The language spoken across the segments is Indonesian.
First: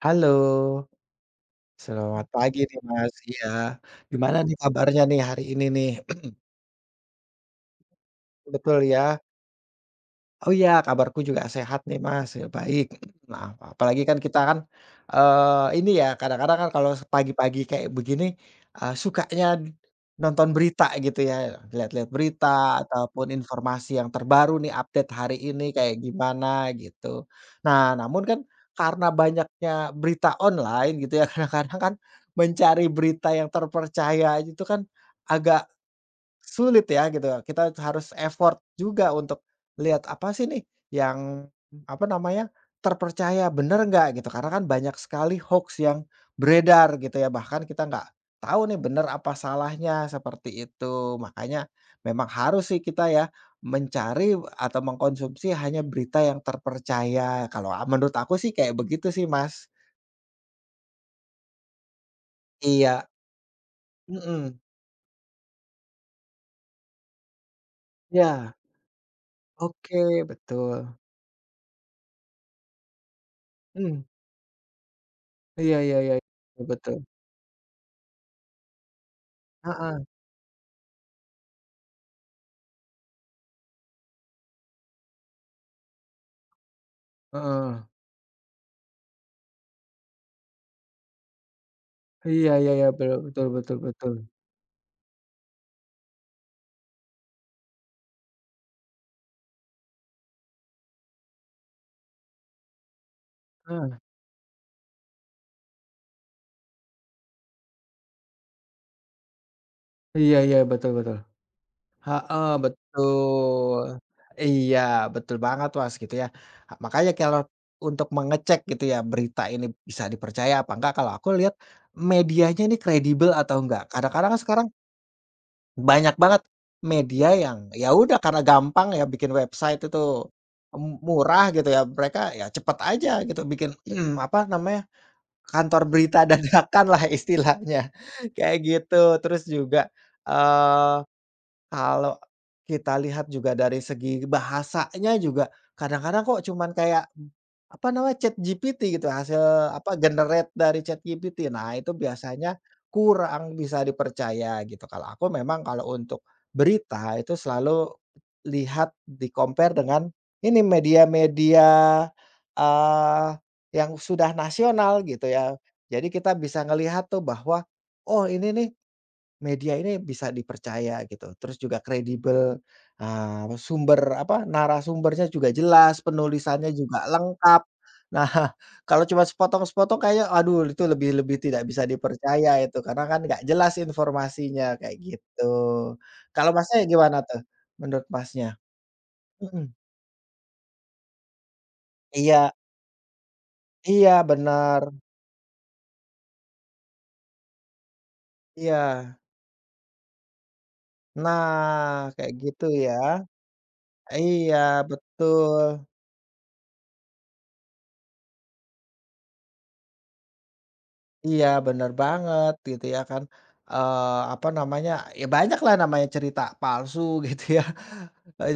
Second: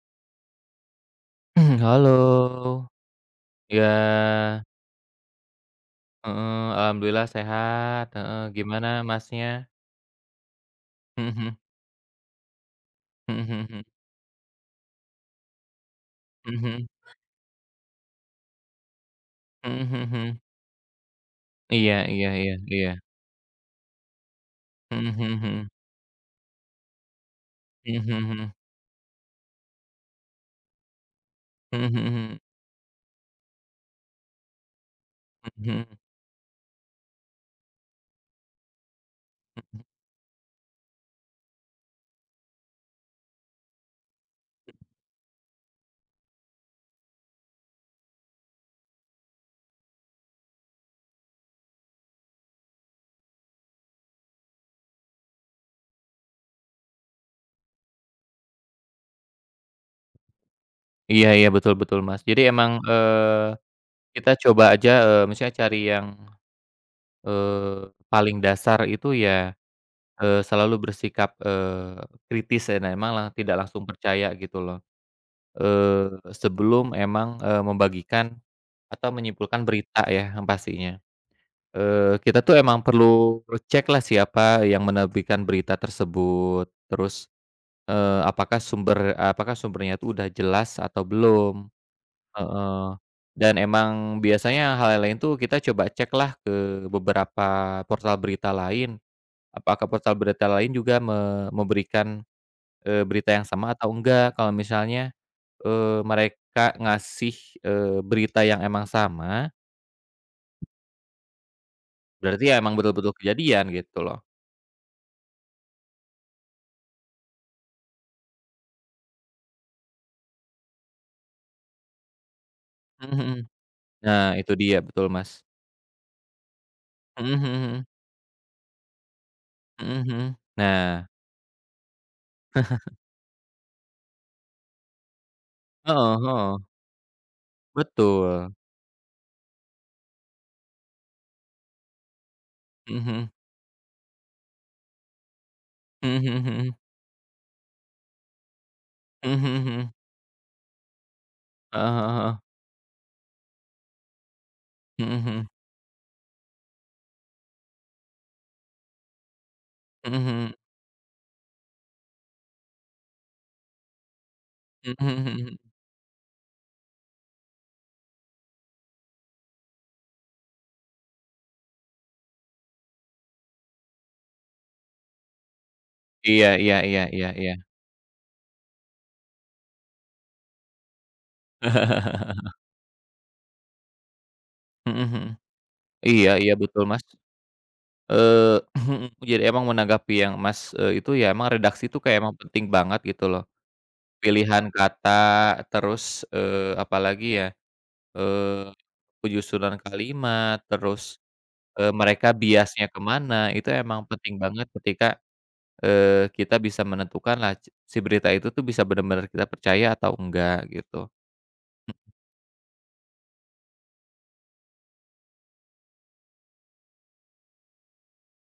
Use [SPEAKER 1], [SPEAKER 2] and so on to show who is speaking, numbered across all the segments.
[SPEAKER 1] Halo.
[SPEAKER 2] Heeh, halo,
[SPEAKER 1] Selamat pagi, nih, Mas. Iya,
[SPEAKER 2] iya.
[SPEAKER 1] gimana, nih, kabarnya, nih, hari ini, nih?
[SPEAKER 2] Heeh, alhamdulillah sehat, heeh,
[SPEAKER 1] Betul,
[SPEAKER 2] gimana
[SPEAKER 1] ya.
[SPEAKER 2] Masnya?
[SPEAKER 1] Oh, ya, kabarku
[SPEAKER 2] Heeh
[SPEAKER 1] juga
[SPEAKER 2] heeh.
[SPEAKER 1] sehat, nih, Mas, ya, baik.
[SPEAKER 2] Heeh
[SPEAKER 1] Maaf
[SPEAKER 2] heeh
[SPEAKER 1] maaf.
[SPEAKER 2] heeh.
[SPEAKER 1] Apalagi kan kita kan, eee, ini, ya, kadang-kadang
[SPEAKER 2] Mhm
[SPEAKER 1] kan
[SPEAKER 2] mhm.
[SPEAKER 1] kalau se pagi-pagi kayak begini, eee, sukanya
[SPEAKER 2] Heeh heeh heeh.
[SPEAKER 1] nonton berita, gitu, ya,
[SPEAKER 2] Iya
[SPEAKER 1] lihat-lihat
[SPEAKER 2] iya iya
[SPEAKER 1] berita
[SPEAKER 2] iya.
[SPEAKER 1] atau pun informasi yang terbaru, nih, update
[SPEAKER 2] Heeh
[SPEAKER 1] hari
[SPEAKER 2] heeh heeh.
[SPEAKER 1] ini kayak gimana, gitu. Nah,
[SPEAKER 2] Heeh
[SPEAKER 1] namun
[SPEAKER 2] heeh
[SPEAKER 1] kan
[SPEAKER 2] heeh.
[SPEAKER 1] karena banyaknya berita online, gitu, ya, kadang-kadang
[SPEAKER 2] Heeh
[SPEAKER 1] kan
[SPEAKER 2] heeh heeh.
[SPEAKER 1] mencari berita yang terpercaya aja itu kan agak
[SPEAKER 2] Mhm mhm.
[SPEAKER 1] sulit, ya, gitu. Kita harus effort juga untuk
[SPEAKER 2] Mhm.
[SPEAKER 1] lihat apa, sih, nih, yang apa namanya, terpercaya, bener nggak, gitu. Karena kan
[SPEAKER 2] Hm
[SPEAKER 1] banyak sekali hoaks yang beredar, gitu, ya, bahkan kita nggak tau, nih, benar apa salahnya, seperti itu. Makanya memang harus, sih, kita, ya, mencari atau mengkonsumsi hanya berita yang terpercaya. Kalau a menurut aku, sih, kayak begitu, sih, Mas.
[SPEAKER 2] Iya iya, betul betul, Mas, jadi emang,
[SPEAKER 1] Iya.
[SPEAKER 2] eee, kita
[SPEAKER 1] Mhm.
[SPEAKER 2] coba aja, eee, misalnya cari yang, eee, paling
[SPEAKER 1] Ya.
[SPEAKER 2] dasar itu, ya,
[SPEAKER 1] Oke,
[SPEAKER 2] eee, selalu
[SPEAKER 1] betul.
[SPEAKER 2] bersikap, eee, kritis dan emang tidak langsung
[SPEAKER 1] Mmm.
[SPEAKER 2] percaya, gitu, loh,
[SPEAKER 1] Iya iya
[SPEAKER 2] eee,
[SPEAKER 1] iya, betul betul.
[SPEAKER 2] sebelum emang, eee, membagikan atau menyimpulkan
[SPEAKER 1] Heeh.
[SPEAKER 2] berita, ya, yang pastinya. Eee, kita, tuh, emang perlu recheck lah siapa yang menerbitkan berita tersebut. Terus,
[SPEAKER 1] Heeh.
[SPEAKER 2] eee, apakah sumber, eee, apakah sumbernya itu udah jelas atau belum,
[SPEAKER 1] Iya iya iya,
[SPEAKER 2] heeh.
[SPEAKER 1] betul betul
[SPEAKER 2] Dan
[SPEAKER 1] betul betul.
[SPEAKER 2] emang biasanya hal yang lain, tuh, kita coba cek lah ke beberapa portal berita lain. Apakah portal berita lain juga me memberikan, eee, berita yang sama atau
[SPEAKER 1] Heeh.
[SPEAKER 2] enggak. Kalau misalnya, eee, mereka ngasih, eee, berita yang emang sama
[SPEAKER 1] Iya iya, betul betul.
[SPEAKER 2] Berarti,
[SPEAKER 1] Heeh,
[SPEAKER 2] ya, emang betul-betul kejadian,
[SPEAKER 1] betul,
[SPEAKER 2] gitu, loh.
[SPEAKER 1] iya, betul banget, Mas, gitu, ya. Ah, makanya kalau untuk mengecek, gitu, ya, berita ini bisa dipercaya apa enggak, kalau aku lihat medianya ini
[SPEAKER 2] Heeh
[SPEAKER 1] kredibel
[SPEAKER 2] heeh.
[SPEAKER 1] atau enggak. Kadang-kadang
[SPEAKER 2] Nah,
[SPEAKER 1] kan
[SPEAKER 2] itu
[SPEAKER 1] sekarang
[SPEAKER 2] dia, betul, Mas.
[SPEAKER 1] banyak banget media
[SPEAKER 2] Heeh heeh
[SPEAKER 1] yang,
[SPEAKER 2] heeh.
[SPEAKER 1] ya, udah karena gampang, ya, bikin website
[SPEAKER 2] Heeh
[SPEAKER 1] itu
[SPEAKER 2] heeh,
[SPEAKER 1] m
[SPEAKER 2] nah.
[SPEAKER 1] murah, gitu, ya, mereka, ya, cepet aja gitu bikin apa namanya, kantor
[SPEAKER 2] Hooh
[SPEAKER 1] berita
[SPEAKER 2] hooh.
[SPEAKER 1] dadakan lah istilahnya,
[SPEAKER 2] Betul.
[SPEAKER 1] kayak gitu. Terus juga, eee, kalau kita
[SPEAKER 2] Heeh
[SPEAKER 1] lihat
[SPEAKER 2] heeh.
[SPEAKER 1] juga dari segi bahasanya juga
[SPEAKER 2] Heeh
[SPEAKER 1] kadang-kadang kok
[SPEAKER 2] heeh
[SPEAKER 1] cuman
[SPEAKER 2] heeh.
[SPEAKER 1] kayak apa namanya ChatGPT, gitu,
[SPEAKER 2] Heeh heeh
[SPEAKER 1] hasil
[SPEAKER 2] heeh.
[SPEAKER 1] apa, generate dari ChatGPT. Nah, itu
[SPEAKER 2] Heeh heeh heeh.
[SPEAKER 1] biasanya kurang bisa dipercaya, gitu. Kalau
[SPEAKER 2] Heeh
[SPEAKER 1] aku
[SPEAKER 2] heeh.
[SPEAKER 1] memang kalau untuk berita itu selalu lihat, di-compare dengan
[SPEAKER 2] Heeh heeh.
[SPEAKER 1] ini, media-media, eee, yang sudah
[SPEAKER 2] Mhm
[SPEAKER 1] nasional, gitu,
[SPEAKER 2] mhm
[SPEAKER 1] ya,
[SPEAKER 2] mhm.
[SPEAKER 1] jadi kita bisa ngelihat, tuh, bahwa, oh, ini, nih, media ini bisa dipercaya, gitu, terus juga kredibel, ah, me sumber apa, narasumbernya juga jelas,
[SPEAKER 2] Iya
[SPEAKER 1] penulisannya
[SPEAKER 2] iya iya
[SPEAKER 1] juga
[SPEAKER 2] iya iya.
[SPEAKER 1] lengkap. Nah, kalau cuma sepotong-sepotong kayaknya, aduh, itu lebih lebih tidak bisa dipercaya itu karena kan enggak jelas informasinya, kayak
[SPEAKER 2] Heeh heeh.
[SPEAKER 1] gitu.
[SPEAKER 2] Iya
[SPEAKER 1] Kalau
[SPEAKER 2] iya, betul
[SPEAKER 1] Masnya
[SPEAKER 2] Mas.
[SPEAKER 1] gimana, tuh, menurut Masnya?
[SPEAKER 2] Eee, jadi emang
[SPEAKER 1] Mhm.
[SPEAKER 2] menanggapi yang Mas, eee, itu, ya, emang redaksi itu kayak emang
[SPEAKER 1] Iya.
[SPEAKER 2] penting banget, gitu, loh.
[SPEAKER 1] Iya,
[SPEAKER 2] Pilihan
[SPEAKER 1] bener.
[SPEAKER 2] kata, terus, eee, apalagi, ya, eee,
[SPEAKER 1] Iya.
[SPEAKER 2] penyusunan kalimat, terus, eee,
[SPEAKER 1] Nah,
[SPEAKER 2] mereka,
[SPEAKER 1] kayak gitu,
[SPEAKER 2] biasnya
[SPEAKER 1] ya.
[SPEAKER 2] ke mana, itu emang penting
[SPEAKER 1] Iya,
[SPEAKER 2] banget ketika,
[SPEAKER 1] betul.
[SPEAKER 2] eee, kita bisa menentukan laj si berita itu, tuh, bisa bener-bener kita percaya atau enggak, gitu.
[SPEAKER 1] Iya, bener banget, gitu, ya. Kan, eee, apa namanya, ya, banyak lah namanya cerita palsu, gitu, ya,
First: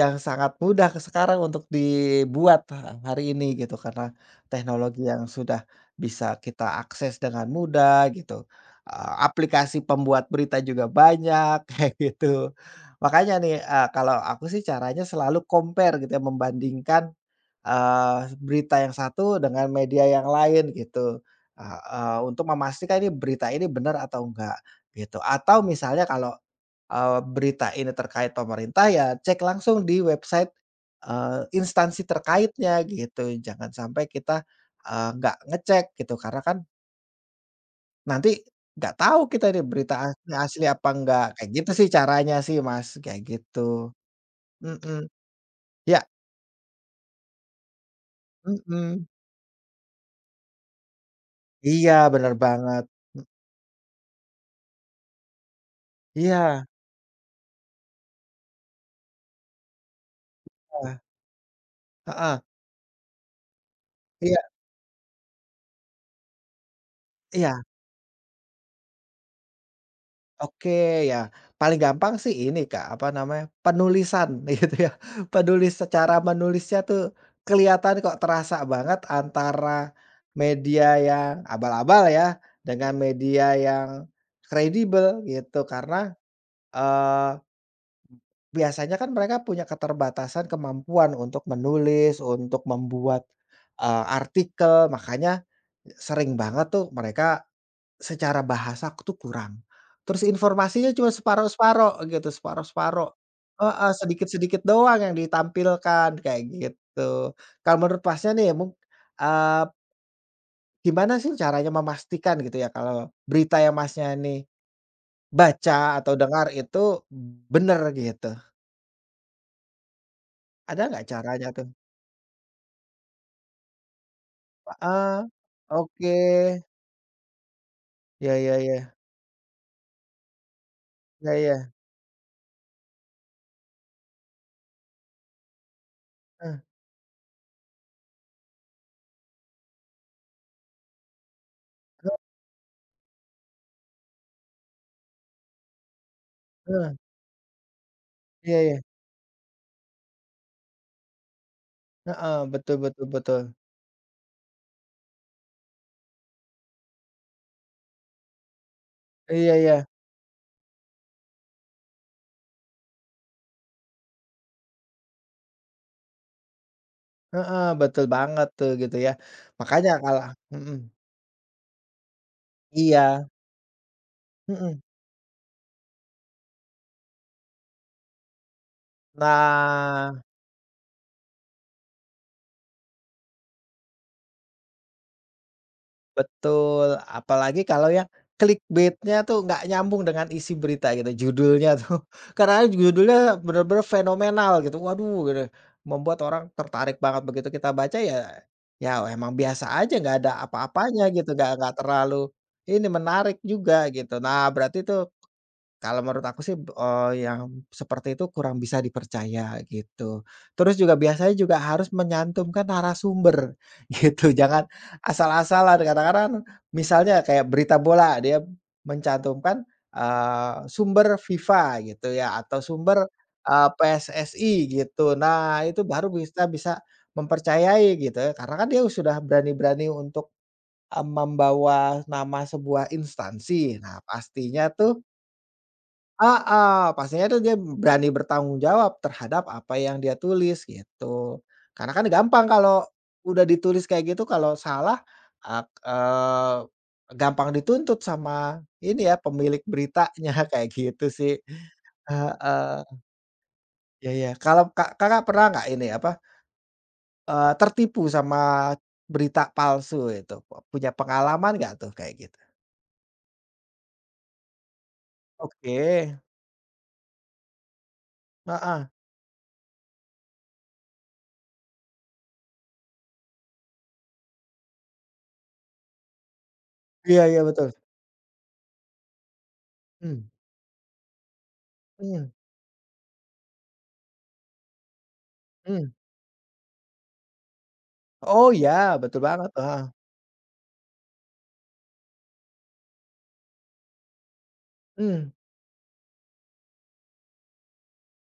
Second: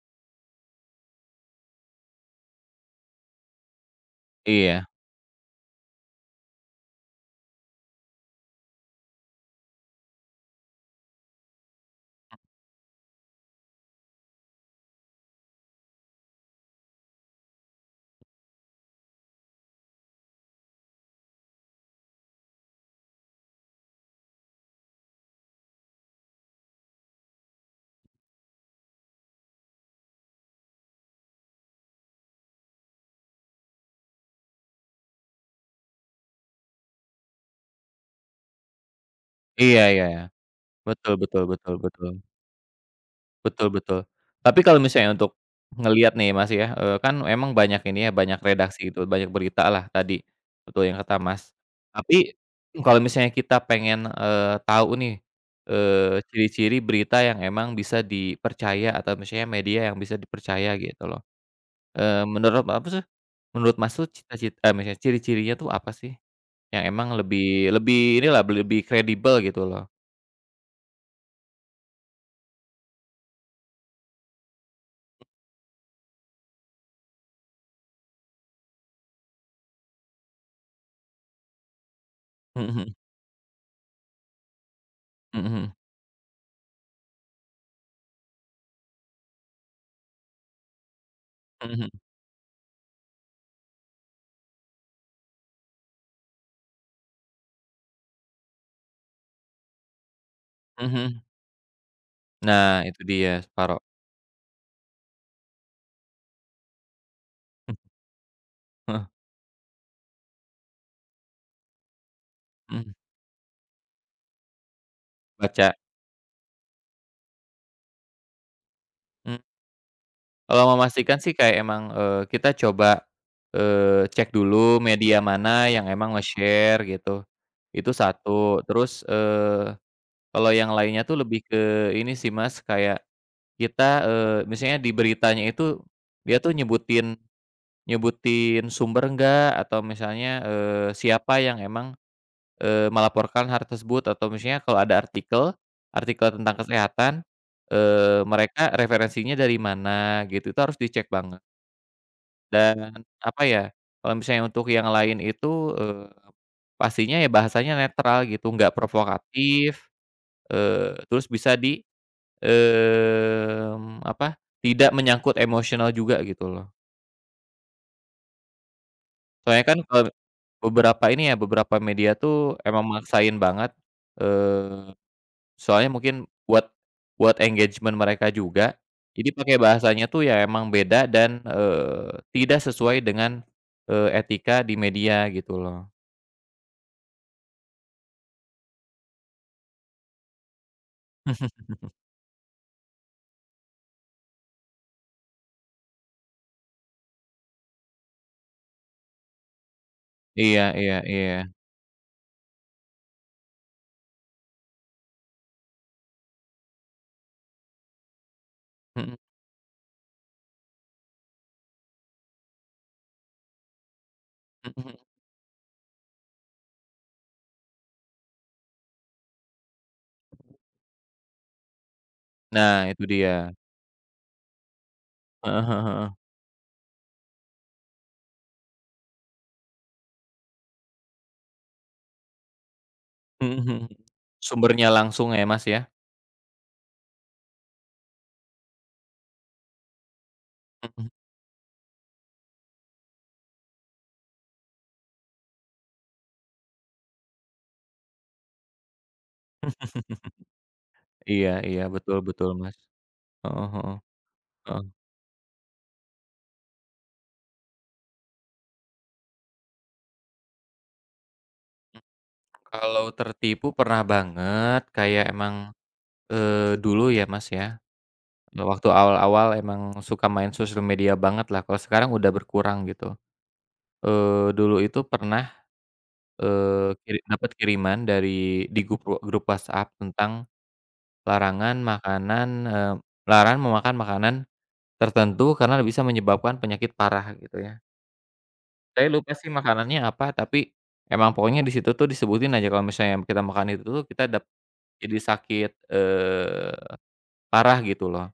[SPEAKER 1] yang sangat mudah sekarang untuk dibuat ha hari ini, gitu, karena
[SPEAKER 2] Iya.
[SPEAKER 1] teknologi yang sudah bisa kita akses dengan mudah, gitu, a aplikasi pembuat berita juga banyak, kayak gitu. Makanya, nih, eee, kalau aku, sih, caranya selalu compare, gitu, ya, membandingkan, eee, berita yang satu dengan media yang lain, gitu, eee eee, untuk memastikan, nih, berita ini benar atau enggak, gitu. Atau misalnya kalau, eee, berita ini terkait pemerintah, ya, cek langsung di website, eee, instansi terkaitnya, gitu, jangan sampai kita, eee, enggak ngecek, gitu, karena kan nanti enggak tau kita, ini
[SPEAKER 2] Iya
[SPEAKER 1] berita
[SPEAKER 2] iya
[SPEAKER 1] a
[SPEAKER 2] iya.
[SPEAKER 1] asli apa
[SPEAKER 2] Betul
[SPEAKER 1] enggak.
[SPEAKER 2] betul
[SPEAKER 1] Kayak gitu,
[SPEAKER 2] betul
[SPEAKER 1] sih,
[SPEAKER 2] betul.
[SPEAKER 1] caranya, sih, Mas, kayak
[SPEAKER 2] Betul
[SPEAKER 1] gitu.
[SPEAKER 2] betul. Tapi kalau
[SPEAKER 1] Mhm.
[SPEAKER 2] misalnya untuk
[SPEAKER 1] Ya.
[SPEAKER 2] ngelihat, nih, Mas, ya, eee, kan emang banyak ini, ya, banyak redaksi,
[SPEAKER 1] Mmm.
[SPEAKER 2] gitu, banyak berita lah tadi, betul yang kata Mas.
[SPEAKER 1] Iya,
[SPEAKER 2] Tapi
[SPEAKER 1] bener banget.
[SPEAKER 2] kalau
[SPEAKER 1] M
[SPEAKER 2] misalnya kita pengen, eee, tau, nih, eee,
[SPEAKER 1] Iya.
[SPEAKER 2] ciri-ciri berita yang emang bisa dipercaya atau misalnya media yang bisa dipercaya,
[SPEAKER 1] Eh.
[SPEAKER 2] gitu, loh. Eee,
[SPEAKER 1] Heeh.
[SPEAKER 2] menurut apa sih menurut Mas, tuh,
[SPEAKER 1] Iya.
[SPEAKER 2] cita-cit eee, mis ciri-cirinya, tuh, apa, sih? Yang emang
[SPEAKER 1] Iya.
[SPEAKER 2] lebih lebih ini lah, lebih-lebih kredibel, gitu, loh.
[SPEAKER 1] Oke, ya, paling gampang sih ini, Kak, apa namanya, penulisan, gitu, ya. Penulis secara menulisnya, tuh, kelihatan kok, terasa banget antara media yang abal-abal, ya,
[SPEAKER 2] Heeh heeh.
[SPEAKER 1] dengan media yang kredibel,
[SPEAKER 2] Heeh
[SPEAKER 1] gitu,
[SPEAKER 2] heeh.
[SPEAKER 1] karena, eee, biasanya kan mereka punya keterbatasan kemampuan untuk
[SPEAKER 2] Heeh heeh.
[SPEAKER 1] menulis, untuk membuat, eee, artikel, makanya sering banget, tuh, mereka secara bahasa, tuh, kurang. Terus
[SPEAKER 2] Heeh
[SPEAKER 1] informasinya cuma
[SPEAKER 2] heeh.
[SPEAKER 1] separuh-separuh, gitu,
[SPEAKER 2] Nah, itu
[SPEAKER 1] separuh-separuh.
[SPEAKER 2] dia, separo.
[SPEAKER 1] Heeh, sedikit-sedikit doang yang ditampilkan, kayak gitu. Kalau menurut Masnya, nih, mung
[SPEAKER 2] Heeh.
[SPEAKER 1] eee gimana, sih, caranya memastikan, gitu, ya,
[SPEAKER 2] Mhm.
[SPEAKER 1] kalau berita, yang Masnya, nih,
[SPEAKER 2] Baca.
[SPEAKER 1] baca atau dengar itu bener, gitu?
[SPEAKER 2] Mmm. Kalau mau
[SPEAKER 1] Ada nggak
[SPEAKER 2] memastikan, sih,
[SPEAKER 1] caranya,
[SPEAKER 2] kayak
[SPEAKER 1] tuh?
[SPEAKER 2] emang, eee, kita coba, eee, cek dulu media
[SPEAKER 1] Heeh.
[SPEAKER 2] mana yang emang
[SPEAKER 1] Oke.
[SPEAKER 2] nge-share, gitu, itu
[SPEAKER 1] Ya ya
[SPEAKER 2] satu.
[SPEAKER 1] ya.
[SPEAKER 2] Terus, eee, kalau yang lainnya, tuh,
[SPEAKER 1] Ya
[SPEAKER 2] lebih
[SPEAKER 1] ya.
[SPEAKER 2] ke ini sih, Mas, kayak kita, eee, misalnya di beritanya itu dia, tuh,
[SPEAKER 1] Eh.
[SPEAKER 2] nyebutin nyebutin sumber nggak. Atau misalnya, eee, siapa yang emang,
[SPEAKER 1] He
[SPEAKER 2] eee, melaporkan har tersebut. Atau misalnya kalau ada artikel, artikel tentang
[SPEAKER 1] Heeh.
[SPEAKER 2] kesehatan, eee,
[SPEAKER 1] Iya
[SPEAKER 2] mereka
[SPEAKER 1] iya.
[SPEAKER 2] referensinya dari mana, gitu, itu harus dicek banget.
[SPEAKER 1] Heeh, betul
[SPEAKER 2] Dan
[SPEAKER 1] betul
[SPEAKER 2] apa,
[SPEAKER 1] betul.
[SPEAKER 2] ya, kalau misalnya untuk yang lain itu, eee, pastinya, ya, bahasanya netral, gitu, nggak
[SPEAKER 1] Iya iya.
[SPEAKER 2] provokatif, eee, terus bisa di, mmm, apa, tidak menyangkut emosional juga, gitu, loh.
[SPEAKER 1] Heeh, betul banget, tuh, gitu, ya.
[SPEAKER 2] Soalnya kan
[SPEAKER 1] Makanya
[SPEAKER 2] kalau
[SPEAKER 1] kalau mhm.
[SPEAKER 2] beberapa ini, ya, beberapa media, tuh, emang
[SPEAKER 1] Iya.
[SPEAKER 2] maksain banget.
[SPEAKER 1] Mhm.
[SPEAKER 2] Eee, soalnya mungkin buat buat engagement mereka juga. Jadi pakai bahasanya,
[SPEAKER 1] Nah.
[SPEAKER 2] tuh, ya, emang beda dan, eee, tidak sesuai dengan, eee, etika di media, gitu, loh.
[SPEAKER 1] Betul, apalagi kalau yang clickbait-nya, tuh, nggak nyambung dengan isi berita, gitu, judulnya, tuh. Kadang-kadang judulnya bener-bener fenomenal, gitu, waduh, gitu ya, membuat orang tertarik banget. Begitu kita baca, ya ya emang biasa aja, nggak ada
[SPEAKER 2] Iya iya
[SPEAKER 1] apa-apanya, gitu, nggak
[SPEAKER 2] iya.
[SPEAKER 1] nggak terlalu ini, menarik juga, gitu. Nah, berarti, tuh, kalau menurut aku, sih, eee, yang seperti itu kurang bisa
[SPEAKER 2] Mhm.
[SPEAKER 1] dipercaya, gitu. Terus juga biasanya juga harus menyantumkan narasumber, gitu. Jangan
[SPEAKER 2] Mhm mhm.
[SPEAKER 1] asal-asalan, kadang-kadang kan misalnya kayak berita bola, dia mencantumkan, eee, sumber FIFA, gitu, ya, atau
[SPEAKER 2] Nah, itu
[SPEAKER 1] sumber,
[SPEAKER 2] dia.
[SPEAKER 1] eee, PSSI, gitu. Nah,
[SPEAKER 2] Heeh heeh
[SPEAKER 1] itu baru
[SPEAKER 2] heeh.
[SPEAKER 1] bisa bisa mempercayai, gitu, ya, karena kan dia sudah berani-berani untuk, eee, membawa nama sebuah
[SPEAKER 2] Mhm mhm.
[SPEAKER 1] instansi. Nah, pastinya,
[SPEAKER 2] Sumbernya
[SPEAKER 1] tuh
[SPEAKER 2] langsung, ya, Mas, ya?
[SPEAKER 1] Heeh, pastinya, tuh, dia berani bertanggung jawab terhadap apa yang dia tulis,
[SPEAKER 2] Mhm.
[SPEAKER 1] gitu, karena kan gampang kalau udah ditulis kayak gitu kalau salah ek eee, gampang dituntut sama ini, ya, pemilik beritanya, kayak gitu, sih.
[SPEAKER 2] Iya iya, betul betul, Mas.
[SPEAKER 1] Heeh.
[SPEAKER 2] Heeh heeh,
[SPEAKER 1] Ya ya, kalau ka
[SPEAKER 2] heeh.
[SPEAKER 1] Kakak pernah nggak ini, apa eee, tertipu sama berita palsu itu, pe punya pengalaman nggak, tuh,
[SPEAKER 2] Hmm.
[SPEAKER 1] kayak gitu?
[SPEAKER 2] Kalau tertipu pernah banget, kayak emang,
[SPEAKER 1] Oke.
[SPEAKER 2] eee, dulu, ya, Mas, ya. Nah,
[SPEAKER 1] Heeh.
[SPEAKER 2] waktu awal-awal emang suka main sosial media banget lah, kalau sekarang udah berkurang, gitu. Eee, dulu itu pernah, eee, kiri
[SPEAKER 1] Iya iya,
[SPEAKER 2] dapet
[SPEAKER 1] betul.
[SPEAKER 2] kiriman dari di gup eee, grup WhatsApp
[SPEAKER 1] Mmm.
[SPEAKER 2] tentang larangan
[SPEAKER 1] Mmm.
[SPEAKER 2] makanan, eee, larang memakan makanan tertentu karena
[SPEAKER 1] Mmm.
[SPEAKER 2] bisa menyebabkan penyakit parah, gitu, ya.
[SPEAKER 1] Oh, iya,
[SPEAKER 2] Saya
[SPEAKER 1] betul
[SPEAKER 2] lupa, sih,
[SPEAKER 1] banget, heeh.
[SPEAKER 2] makanannya apa, tapi emang pokoknya di situ, tuh, disebutin aja kalau misalnya kita makan itu, tuh, kita dap jadi
[SPEAKER 1] Mmm.
[SPEAKER 2] sakit, eee, parah, gitu, loh.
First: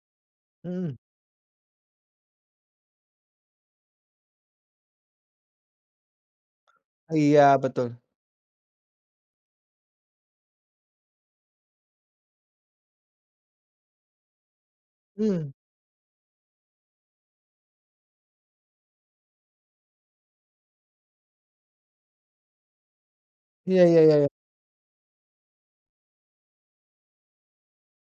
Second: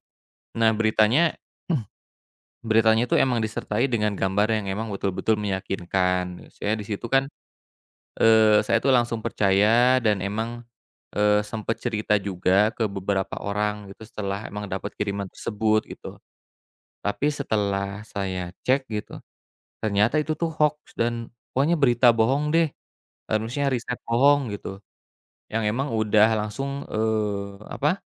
[SPEAKER 2] Nah,
[SPEAKER 1] Mmm.
[SPEAKER 2] beritanya beritanya itu emang disertai dengan gambar yang emang betul-betul meyakinkan, misalnya di situ kan,
[SPEAKER 1] Iya, betul.
[SPEAKER 2] eee, saya, tuh, langsung percaya dan emang, eee, sempet cerita juga ke beberapa orang, gitu, setelah emang dapat kiriman
[SPEAKER 1] Mmm.
[SPEAKER 2] tersebut, gitu. Tapi setelah saya cek, gitu, ternyata itu, tuh, hoaks dan pokoknya berita bohong, deh, eee, misalnya
[SPEAKER 1] Iya
[SPEAKER 2] riset
[SPEAKER 1] iya iya iya.
[SPEAKER 2] bohong, gitu, yang emang udah langsung, eee, apa,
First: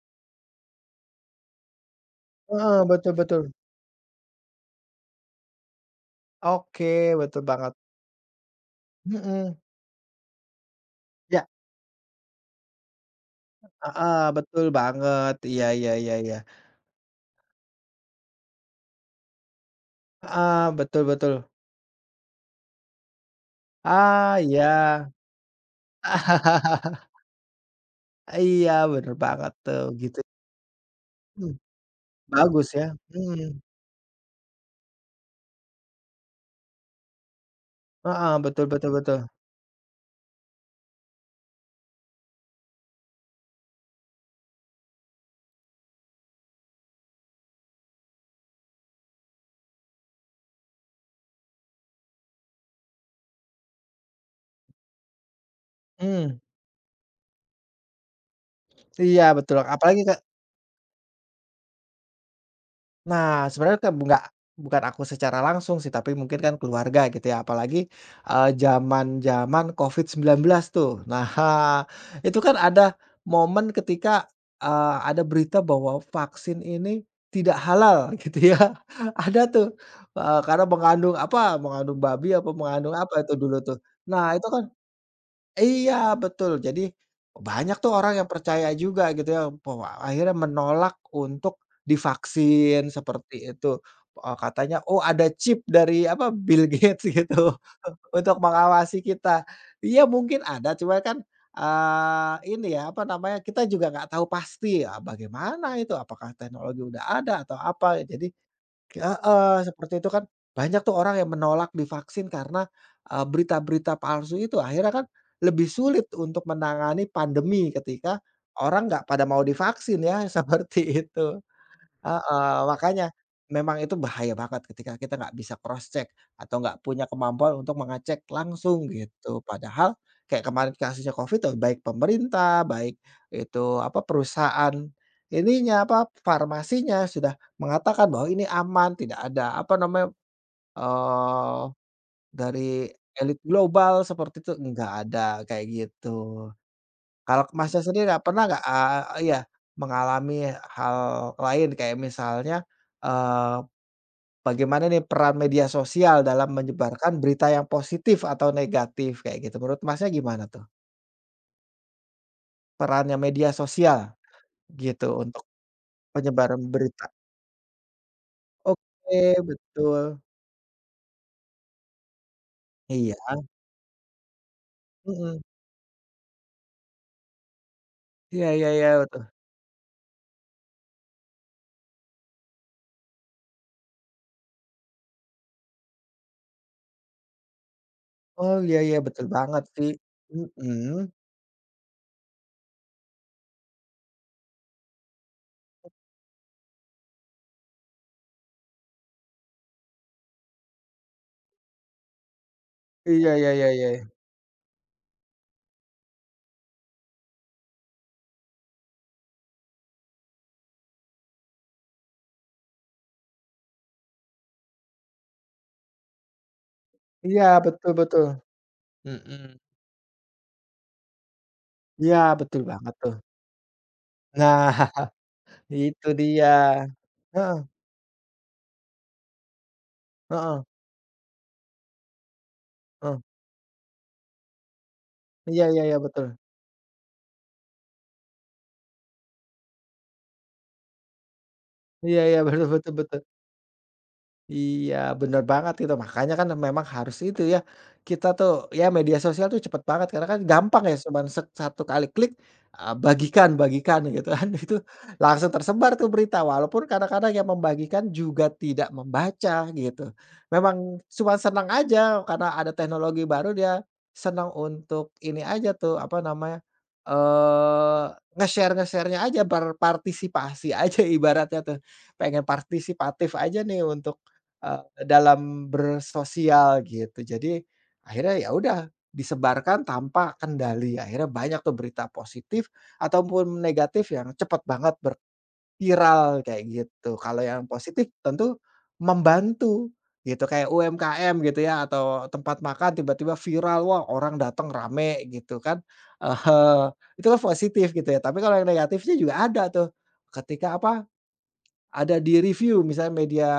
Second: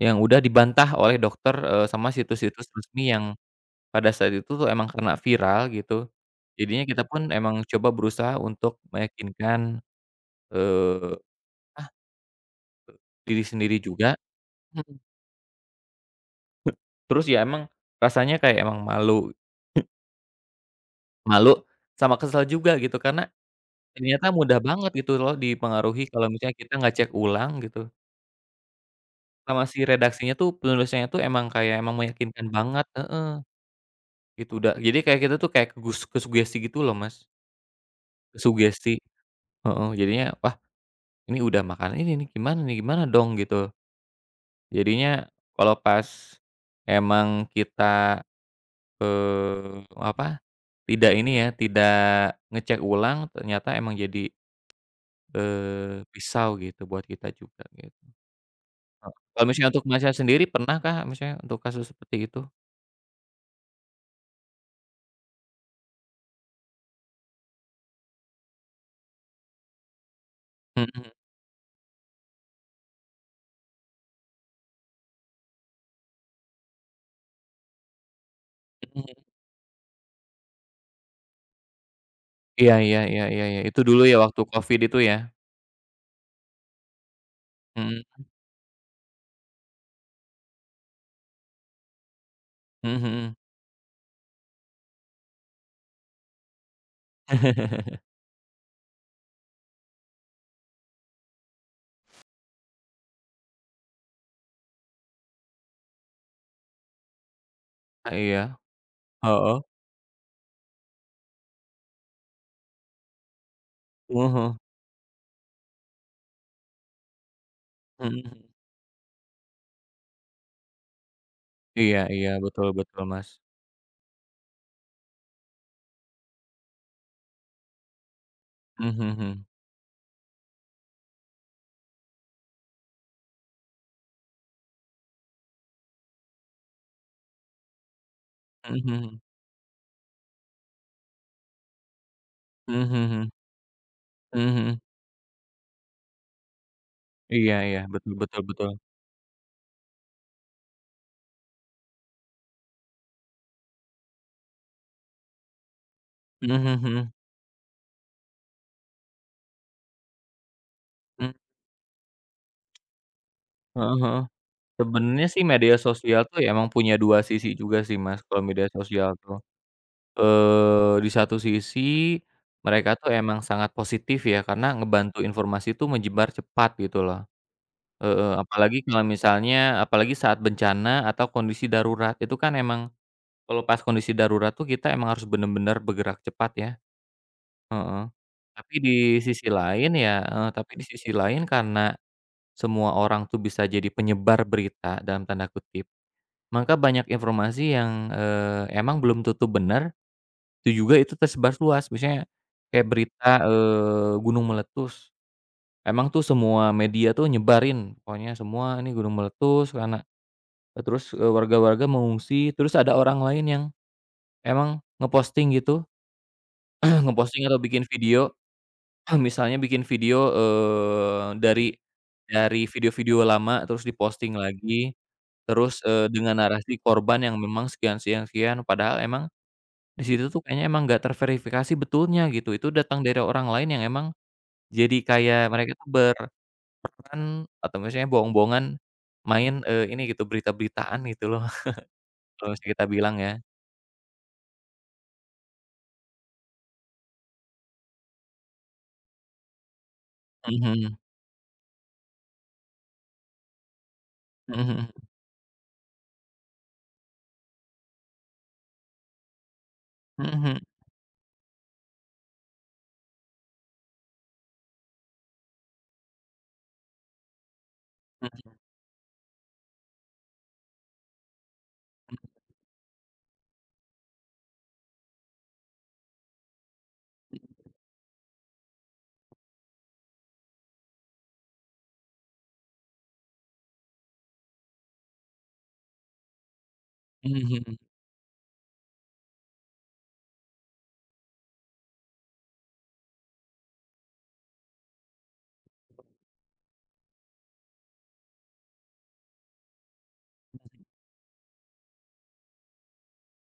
[SPEAKER 2] yang udah dibantah oleh dokter, eee, sama situs-situs
[SPEAKER 1] Heeh,
[SPEAKER 2] resmi
[SPEAKER 1] betul
[SPEAKER 2] yang
[SPEAKER 1] betul.
[SPEAKER 2] pada saat itu, tuh, emang karena viral gitu, jadinya kita
[SPEAKER 1] Oke,
[SPEAKER 2] pun
[SPEAKER 1] betul
[SPEAKER 2] emang
[SPEAKER 1] banget.
[SPEAKER 2] coba berusaha untuk
[SPEAKER 1] Mhm.
[SPEAKER 2] meyakinkan, eee,
[SPEAKER 1] Ya.
[SPEAKER 2] ah, ke diri sendiri juga
[SPEAKER 1] Heeh, betul
[SPEAKER 2] mhm.
[SPEAKER 1] banget, iya iya iya iya.
[SPEAKER 2] Terus, ya, emang, rasanya kayak emang malu.
[SPEAKER 1] Heeh, betul betul.
[SPEAKER 2] Malu sama kesel juga, gitu, karena ternyata
[SPEAKER 1] Ah,
[SPEAKER 2] mudah banget
[SPEAKER 1] iya.
[SPEAKER 2] gitu, loh, dipengaruhi kalau misalnya kita nggak cek ulang, gitu
[SPEAKER 1] Iya, bener banget,
[SPEAKER 2] Sama
[SPEAKER 1] tuh,
[SPEAKER 2] si
[SPEAKER 1] gitu.
[SPEAKER 2] redaksinya, tuh, penulisnya, tuh, emang
[SPEAKER 1] Hmm.
[SPEAKER 2] kayak emang meyakinkan
[SPEAKER 1] Bagus,
[SPEAKER 2] banget,
[SPEAKER 1] ya,
[SPEAKER 2] heeh.
[SPEAKER 1] mmm.
[SPEAKER 2] Gitu, da jadi kayak kita, tuh, kayak ke gus kesugesti, gitu, loh, Mas.
[SPEAKER 1] Heeh, betul betul
[SPEAKER 2] Sugesti,
[SPEAKER 1] betul.
[SPEAKER 2] heeh. Jadinya, "Wah, ini udah makan ini, nih, gimana, nih, gimana dong?" Gitu, jadinya kalau pas emang kita, eee, apa, tidak ini, ya, tidak ngecek ulang, ternyata emang jadi, eee,
[SPEAKER 1] Mmm.
[SPEAKER 2] pisau, gitu, buat kita juga, gitu. Heeh,
[SPEAKER 1] Iya,
[SPEAKER 2] kalau
[SPEAKER 1] betul,
[SPEAKER 2] misalnya untuk
[SPEAKER 1] apalagi
[SPEAKER 2] Masnya
[SPEAKER 1] ka
[SPEAKER 2] sendiri, pernahkah misalnya untuk kasus seperti itu?
[SPEAKER 1] Nah, sebenarnya kebu nggak bukan aku secara langsung, sih, tapi mungkin kan keluarga gitu, ya, apalagi, eee, jaman-jaman COVID-19, tuh.
[SPEAKER 2] Mhm.
[SPEAKER 1] Nah, hah, itu kan ada momen ketika, eee, ada berita bahwa vaksin ini tidak halal, gitu, ya,
[SPEAKER 2] Mhm.
[SPEAKER 1] ada, tuh, eee, karena mengandung apa, mengandung babi apa
[SPEAKER 2] Iya
[SPEAKER 1] mengandung
[SPEAKER 2] iya
[SPEAKER 1] apa
[SPEAKER 2] iya
[SPEAKER 1] itu
[SPEAKER 2] iya iya,
[SPEAKER 1] dulu, tuh,
[SPEAKER 2] itu dulu, ya,
[SPEAKER 1] nah,
[SPEAKER 2] waktu
[SPEAKER 1] itu kan
[SPEAKER 2] COVID itu, ya?
[SPEAKER 1] iya, betul. Jadi banyak, tuh, orang yang
[SPEAKER 2] Mmm.
[SPEAKER 1] percaya juga, gitu, ya. Pe wa akhirnya menolak untuk divaksin,
[SPEAKER 2] Mhm mhm.
[SPEAKER 1] seperti itu, eee, katanya, oh, ada chip dari apa, Bill Gates, gitu, untuk mengawasi kita. Iya, mungkin ada, cuma kan, eee, ini, ya, apa namanya, kita juga nggak tau pasti, ah, bagaimana itu, apakah teknologi udah ada atau apa, ya,
[SPEAKER 2] Ah,
[SPEAKER 1] jadi
[SPEAKER 2] iya.
[SPEAKER 1] heeh,
[SPEAKER 2] Heeh.
[SPEAKER 1] seperti itu kan banyak, tuh, orang yang menolak divaksin karena, eee, berita-berita
[SPEAKER 2] Wah,
[SPEAKER 1] palsu
[SPEAKER 2] heeh.
[SPEAKER 1] itu. Akhirnya kan lebih sulit untuk menangani pandemi ketika
[SPEAKER 2] Mhm, hmm.
[SPEAKER 1] orang nggak pada mau divaksin, ya, seperti itu.
[SPEAKER 2] Iya iya,
[SPEAKER 1] Heeh,
[SPEAKER 2] betul betul,
[SPEAKER 1] makanya
[SPEAKER 2] Mas.
[SPEAKER 1] memang itu bahaya banget ketika kita nggak bisa cross-check atau nggak punya kemampuan untuk mengecek langsung,
[SPEAKER 2] Mhm mhm
[SPEAKER 1] gitu.
[SPEAKER 2] mhm.
[SPEAKER 1] Padahal kayak kemarin kasusnya COVID, baik pemerintah, baik itu apa, perusahaan ininya, apa, farmasinya sudah mengatakan bahwa ini
[SPEAKER 2] Mhm
[SPEAKER 1] aman, tidak
[SPEAKER 2] mhm.
[SPEAKER 1] ada apa namanya, eee, dari
[SPEAKER 2] Mhm mhm mhm.
[SPEAKER 1] elit global, seperti itu,
[SPEAKER 2] Mhm mhm.
[SPEAKER 1] nggak ada, kayak gitu. Kalau
[SPEAKER 2] Iya ya,
[SPEAKER 1] Masnya sendiri
[SPEAKER 2] betul
[SPEAKER 1] a
[SPEAKER 2] betul
[SPEAKER 1] pernah nggak,
[SPEAKER 2] betul.
[SPEAKER 1] eee iya, mengalami hal lain kayak misalnya, eee, bagaimana, nih, peran media sosial dalam
[SPEAKER 2] Mhm mhm mhm.
[SPEAKER 1] menyebarkan berita yang positif atau negatif, kayak gitu, menurut Masnya gimana, tuh?
[SPEAKER 2] Mmm.
[SPEAKER 1] Perannya media
[SPEAKER 2] Heeh
[SPEAKER 1] sosial,
[SPEAKER 2] heeh.
[SPEAKER 1] gitu,
[SPEAKER 2] Sebenernya, sih,
[SPEAKER 1] untuk
[SPEAKER 2] media sosial, tuh, ya,
[SPEAKER 1] penyebaran
[SPEAKER 2] emang punya
[SPEAKER 1] berita.
[SPEAKER 2] dua sisi juga, sih, Mas, kalau media sosial,
[SPEAKER 1] Oke,
[SPEAKER 2] tuh.
[SPEAKER 1] betul.
[SPEAKER 2] Eee, di satu sisi mereka, tuh,
[SPEAKER 1] Iya.
[SPEAKER 2] emang sangat positif, ya, karena ngebantu
[SPEAKER 1] Mhm.
[SPEAKER 2] informasi, tuh, menyebar cepat, gitu, loh. E e
[SPEAKER 1] Iya iya
[SPEAKER 2] apalagi
[SPEAKER 1] iya,
[SPEAKER 2] kalau
[SPEAKER 1] betul.
[SPEAKER 2] misalnya apalagi saat bencana atau kondisi darurat, itu kan emang kalau pas kondisi darurat, tuh, kita emang harus benar-benar bergerak cepat, ya. Heeh.
[SPEAKER 1] Oh,
[SPEAKER 2] Tapi
[SPEAKER 1] iya
[SPEAKER 2] di
[SPEAKER 1] iya, betul
[SPEAKER 2] sisi
[SPEAKER 1] banget, sih,
[SPEAKER 2] lain, ya, eee, tapi di
[SPEAKER 1] mhm.
[SPEAKER 2] sisi lain karena semua orang, tuh, bisa jadi "penyebar berita" dalam tanda kutip. Maka banyak informasi yang, eee, emang belum tentu bener, itu juga itu tersebar luas. Misalnya kayak
[SPEAKER 1] Iya,
[SPEAKER 2] berita,
[SPEAKER 1] ya ya ya.
[SPEAKER 2] eee, gunung meletus, emang, tuh, semua media, tuh, nyebarin, pokoknya semua ini gunung meletus lana eee, terus warga-warga mengungsi, terus ada orang lain yang emang ngeposting gitu.
[SPEAKER 1] Iya,
[SPEAKER 2] Ngeposting atau bikin
[SPEAKER 1] betul betul.
[SPEAKER 2] video. Misalnya
[SPEAKER 1] Mhm.
[SPEAKER 2] bikin video, eee, dari
[SPEAKER 1] Iya, betul
[SPEAKER 2] dari
[SPEAKER 1] banget, tuh.
[SPEAKER 2] video-video lama terus diposting
[SPEAKER 1] Nah,
[SPEAKER 2] lagi terus,
[SPEAKER 1] itu
[SPEAKER 2] eee, dengan
[SPEAKER 1] dia.
[SPEAKER 2] narasi korban yang memang
[SPEAKER 1] Heeh.
[SPEAKER 2] sekian, sekian, sekian, padahal emang di situ, tuh, kayaknya
[SPEAKER 1] Heeh.
[SPEAKER 2] emang nggak terverifikasi betulnya, gitu, itu datang
[SPEAKER 1] Eh.
[SPEAKER 2] dari orang lain yang emang jadi kayak
[SPEAKER 1] Iya
[SPEAKER 2] mereka
[SPEAKER 1] iya
[SPEAKER 2] itu
[SPEAKER 1] iya,
[SPEAKER 2] ber
[SPEAKER 1] betul.
[SPEAKER 2] berperan atau misalnya bohong-bohongan, main, eee, ini, gitu, berita-beritaan, gitu, loh.
[SPEAKER 1] Iya iya,
[SPEAKER 2] Terus
[SPEAKER 1] betul
[SPEAKER 2] kita
[SPEAKER 1] betul
[SPEAKER 2] bilang,
[SPEAKER 1] betul.
[SPEAKER 2] ya.
[SPEAKER 1] Iya, bener banget itu, makanya kan memang harus itu, ya, kita, tuh, ya, media sosial, tuh, cepat banget karena
[SPEAKER 2] Mhm
[SPEAKER 1] gampang, ya,
[SPEAKER 2] mhm.
[SPEAKER 1] cuman se satu kali klik, eee, bagikan bagikan, gitu, kan,
[SPEAKER 2] Mhm
[SPEAKER 1] itu
[SPEAKER 2] mhm.
[SPEAKER 1] langsung tersebar, tuh, berita. Walaupun kadang-kadang yang membagikan juga tidak membaca, gitu.
[SPEAKER 2] Mhm he
[SPEAKER 1] Memang cuman senang aja karena ada teknologi baru, dia senang untuk ini aja, tuh, apa namanya, eee,
[SPEAKER 2] Mhm.
[SPEAKER 1] nge-share-nge-share-nya aja, berpartisipasi aja ibaratnya. tuh,
[SPEAKER 2] Hmm.
[SPEAKER 1] pengen partisipatif aja, nih, untuk, eee, dalam bersosial, gitu. Jadi akhirnya, ya, udah, disebarkan tanpa kendali, akhirnya banyak, tuh, berita positif atau pun negatif yang cepat banget ber viral kayak gitu.
[SPEAKER 2] Mhm
[SPEAKER 1] Kalau yang
[SPEAKER 2] mhm.
[SPEAKER 1] positif tentu membantu, gitu, kayak UMKM, gitu, ya, atau, eee, tempat makan tiba-tiba viral, wah, orang dateng rame, gitu, kan. Ah hah, itu kan positif, gitu, ya, tapi kalau yang negatif, sih, juga ada, tuh, ketika apa, ada di-review, misalnya media,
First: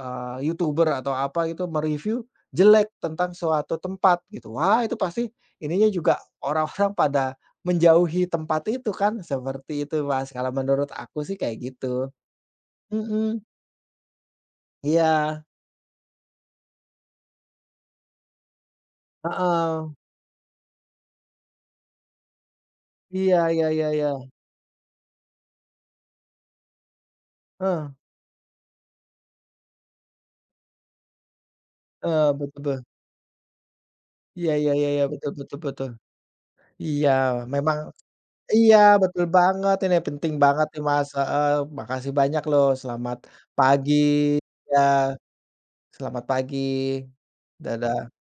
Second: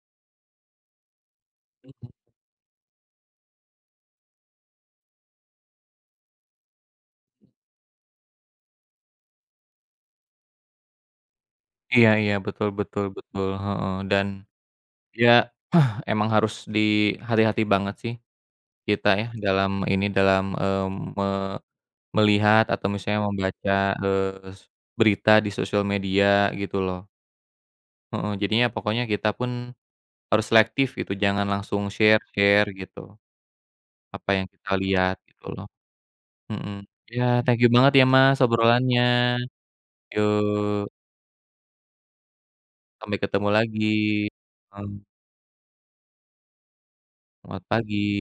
[SPEAKER 1] eee, YouTuber atau apa gitu,
[SPEAKER 2] Hmm.
[SPEAKER 1] me-review jelek tentang suatu tempat, gitu, wah, itu pasti ininya juga orang-orang pada menjauhi tempat itu kan, seperti itu, Mas. Kalau menurut aku, sih, kayak gitu.
[SPEAKER 2] Iya iya, betul betul
[SPEAKER 1] Mhm.
[SPEAKER 2] betul, heeh. Dan, ya,
[SPEAKER 1] Iya.
[SPEAKER 2] emang harus di hati-hati banget, sih. Kita, ya, dalam
[SPEAKER 1] Heeh.
[SPEAKER 2] ini, dalam, mmm, me melihat atau misalnya
[SPEAKER 1] Iya iya
[SPEAKER 2] membaca,
[SPEAKER 1] iya iya.
[SPEAKER 2] eee s berita di sosial media gitu, loh.
[SPEAKER 1] Heeh.
[SPEAKER 2] Heeh, jadinya pokoknya kita pun harus selektif, gitu, jangan langsung
[SPEAKER 1] Heeh, betul
[SPEAKER 2] share-share
[SPEAKER 1] be
[SPEAKER 2] gitu. Apa yang
[SPEAKER 1] Iya
[SPEAKER 2] kita
[SPEAKER 1] iya iya iya,
[SPEAKER 2] lihat,
[SPEAKER 1] betul
[SPEAKER 2] gitu,
[SPEAKER 1] betul
[SPEAKER 2] loh.
[SPEAKER 1] betul.
[SPEAKER 2] Mhm,
[SPEAKER 1] Iya,
[SPEAKER 2] ya, thank you
[SPEAKER 1] memang
[SPEAKER 2] banget, ya, Mas,
[SPEAKER 1] iya,
[SPEAKER 2] obrolannya,
[SPEAKER 1] betul banget, ini penting banget, nih,
[SPEAKER 2] yuk.
[SPEAKER 1] Mas, heeh. Makasih banyak, loh. Selamat
[SPEAKER 2] Sampai ketemu lagi.
[SPEAKER 1] pagi, ya.
[SPEAKER 2] Mmm.
[SPEAKER 1] Selamat pagi,
[SPEAKER 2] Selamat
[SPEAKER 1] dadah.
[SPEAKER 2] pagi.